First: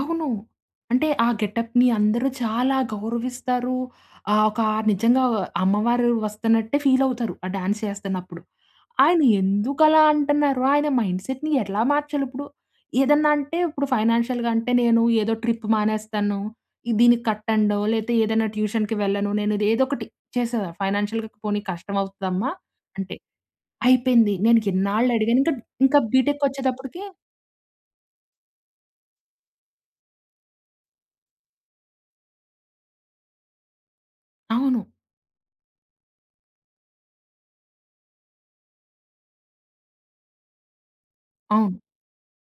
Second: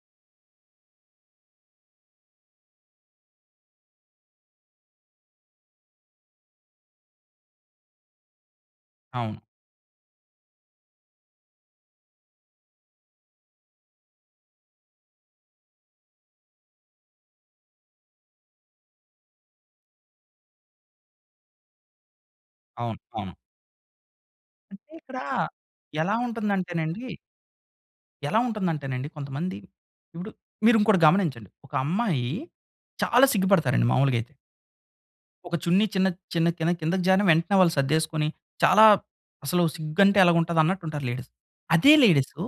అవును. అంటే ఆ గెటప్‌ని అందరూ చాలా గౌరవిస్తారు. ఆహ్, ఒక నిజంగా వ అమ్మవారు వస్తున్నట్టే ఫీలవుతారు. ఆ డాన్సేస్తన్నప్పుడు. ఆయన అవును. ఎందుకలా అంటన్నారు, ఆయన మైండ్‌సెట్‌ని ఎట్లా మార్చాలుప్పుడు? ఏదన్న అంటే ఇప్పుడు ఫైనాన్షియల్‌గంటే నేను ఏదో ట్రిప్పు మానేస్తాను. దీనికి కట్టండో లేతే ఏదన్నా ట్యూషన్‌కి వెళ్ళను. నేనుది ఏదోకటి చేసేద ఫైనాన్షియల్‌గా "పోనీ కష్టమవుతుదమ్మా" అవును. అంటే అవును. అయిపోయింది. నేను అంటే ఇక్కడా ఇన్నాళ్ళడిగాను. ఇంక డ్ ఇంకా ఎలా బీటెక్ వచ్చేతప్పటికి ఉంటుందంటేనండి... ఎలా ఉంటుందంటేనండి, కొంతమంది ఇప్పుడు మీరు ఇంకోటి గమనించండి. ఒకమ్మాయి చాలా సిగ్గుపడతారండి మామూలుగయితే. అవును. ఒక చున్నీ చిన్నది చిన్న కిందక్ కిందకి జరిన వెంటనే వాళ్ళు సర్దేసుకొని, చాలా అసలు సిగ్గంటే ఎలగుంటది అన్నట్టు ఉంటారు లేడీస్ అవును. అదే లేడీసు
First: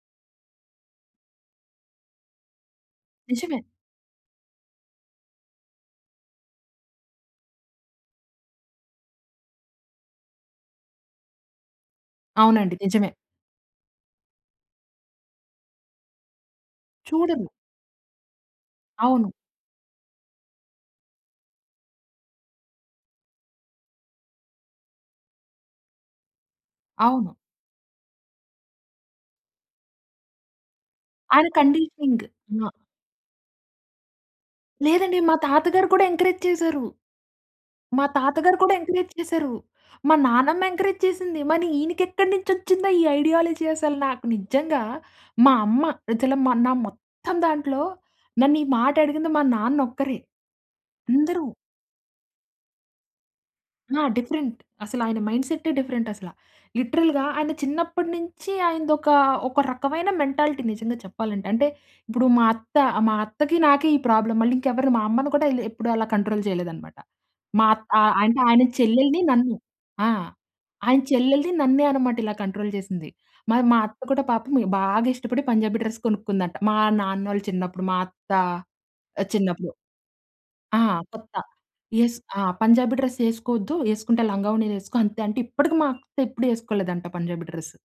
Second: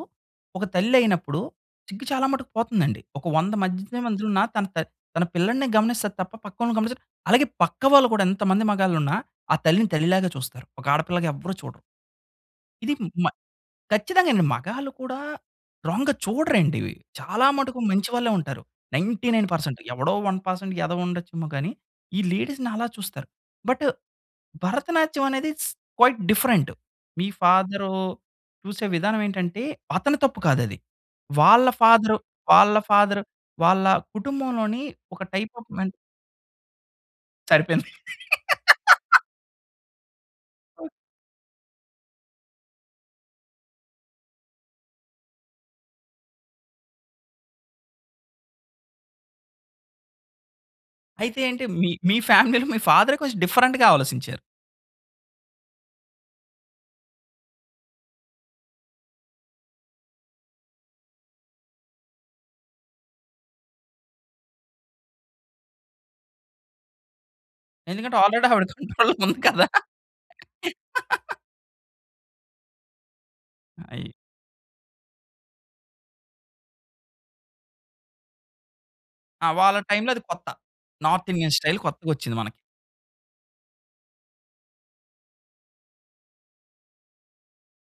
ఒక తల్లయినప్పుడు సిగ్గు చాలా మటుకు పోతుందండి. ఒక వంద నిజమే. మధ్యతే మధ్యలున్న తన త తన పిల్లడినే గమనిస్తది తప్ప, పక్కోలిని గమనించదు. అలాగే పక్క వాళ్ళు కూడా ఎంతమంది మగాళ్ళున్నా ఆ తల్లిని తల్లిలాగా చూస్తారు. ఒక ఆడపిల్లగా ఎవ్వరు చూడరు. అవునండి ఇది నిజమే. మ ఖచ్చితంగానండి. మగాళ్ళు కూడా రాంగ్‌గా చూడరండి ఇవి. చాలా చూడను. మటుకు మంచి వాళ్ళే ఉంటారు. నైన్టీ అవును. నైన్ పర్సెంట్ ఎవడో 1% ఎదవుండచ్చేమో గానీ ఈ లేడీస్‌ని అలా చూస్తారు. బటు భరతనాట్యవనేది స్ క్వైట్ డిఫరెంటు. మీ అవును. ఫాదరూ చూసే విధానమేంటంటే అతని తప్పు కాదది. ఆయన వాళ్ళ ఫాదరు, కండిషనింగ్ అయినా వాళ్ళ ఫాదర్ వాళ్ళ కుటుంబంలోని లేదండి. ఒక మా టైప్ తాత ఆఫ్ గారు మెంట్ కూడా ఎంకరేజ్ చేసారు. సరిపోయింది. మా తాతగారు కూడా ఎంకరేజ్ చేసారు. మా నానమ్మ ఎంకరేజ్ చేసింది. మని ఈయనకెక్కడి నుంచొచ్చిందో ఈ ఐడియాలజీ అసలు, నాకు నిజంగా మా అమ్మ అసల మా నా మొత్తం దాంట్లో నన్ను ఈ మాటడిగింది మా నాన్నొక్కరే. అయితే అందరూ ఏంటి? మీ, మీ ఫ్యామిలీలో మీ ఫాదరే కొంచెం డిఫరెంట్‌గా ఆ! ఆలోసించారు. డిఫరెంట్. అసలాయన మైండ్‌సెట్టే, డిఫరెంటసల లిటరల్‌గా ఆయన చిన్నప్పడి నించి ఆయనదొక, ఒక రకమైన మెంటాలిటీ నిజంగా చెప్పాలంటే, అంటే ఇప్పుడు మా అత్త, మా అత్తకి నాకే ఈ ప్రాబ్లమ్ మళ్ళీ ఇంకెవరిని మా అమ్మని కూడా ఇలా ఎప్పుడు అలా కంట్రోల్ చేయలేదనమాట. మా అత్ ఆహ్, ఎందుకంటే అంటే ఆల్రెడీ ఆయన ఆవిడ కంట్రోల్‌లో చెల్లెల్ని, ఉంది నన్ను. కదా! ఆ! ఆయన చెల్లెల్ని నన్నే అనమాట. ఇలా కంట్రోల్ చేసింది. మరి మా అత్త అయి కూడా పాపం బాగా ఇష్టపడి పంజాబీ డ్రెస్ కొనుకుందంట. మా నాన్నోళ్ళు చిన్నప్పుడు, మా అత్త ఆ! చిన్నప్పుడు. వాళ్ళ టైమ్‌లో అది కొత్త. ఆ! నార్త్ కొత్త ఇండియన్ స్టైల్ ఎస్ కొత్తగొచ్చింది మనకి. ఆహ్, "పంజాబీ డ్రెస్ యేసుకోవద్దు. యేసుకుంటే లంగావోణీ యేసుకో" అంతే, అంటే ఇప్పటికి మా అత్తెప్పుడు యేసుకోలేదంట, పంజాబీ డ్రెస్.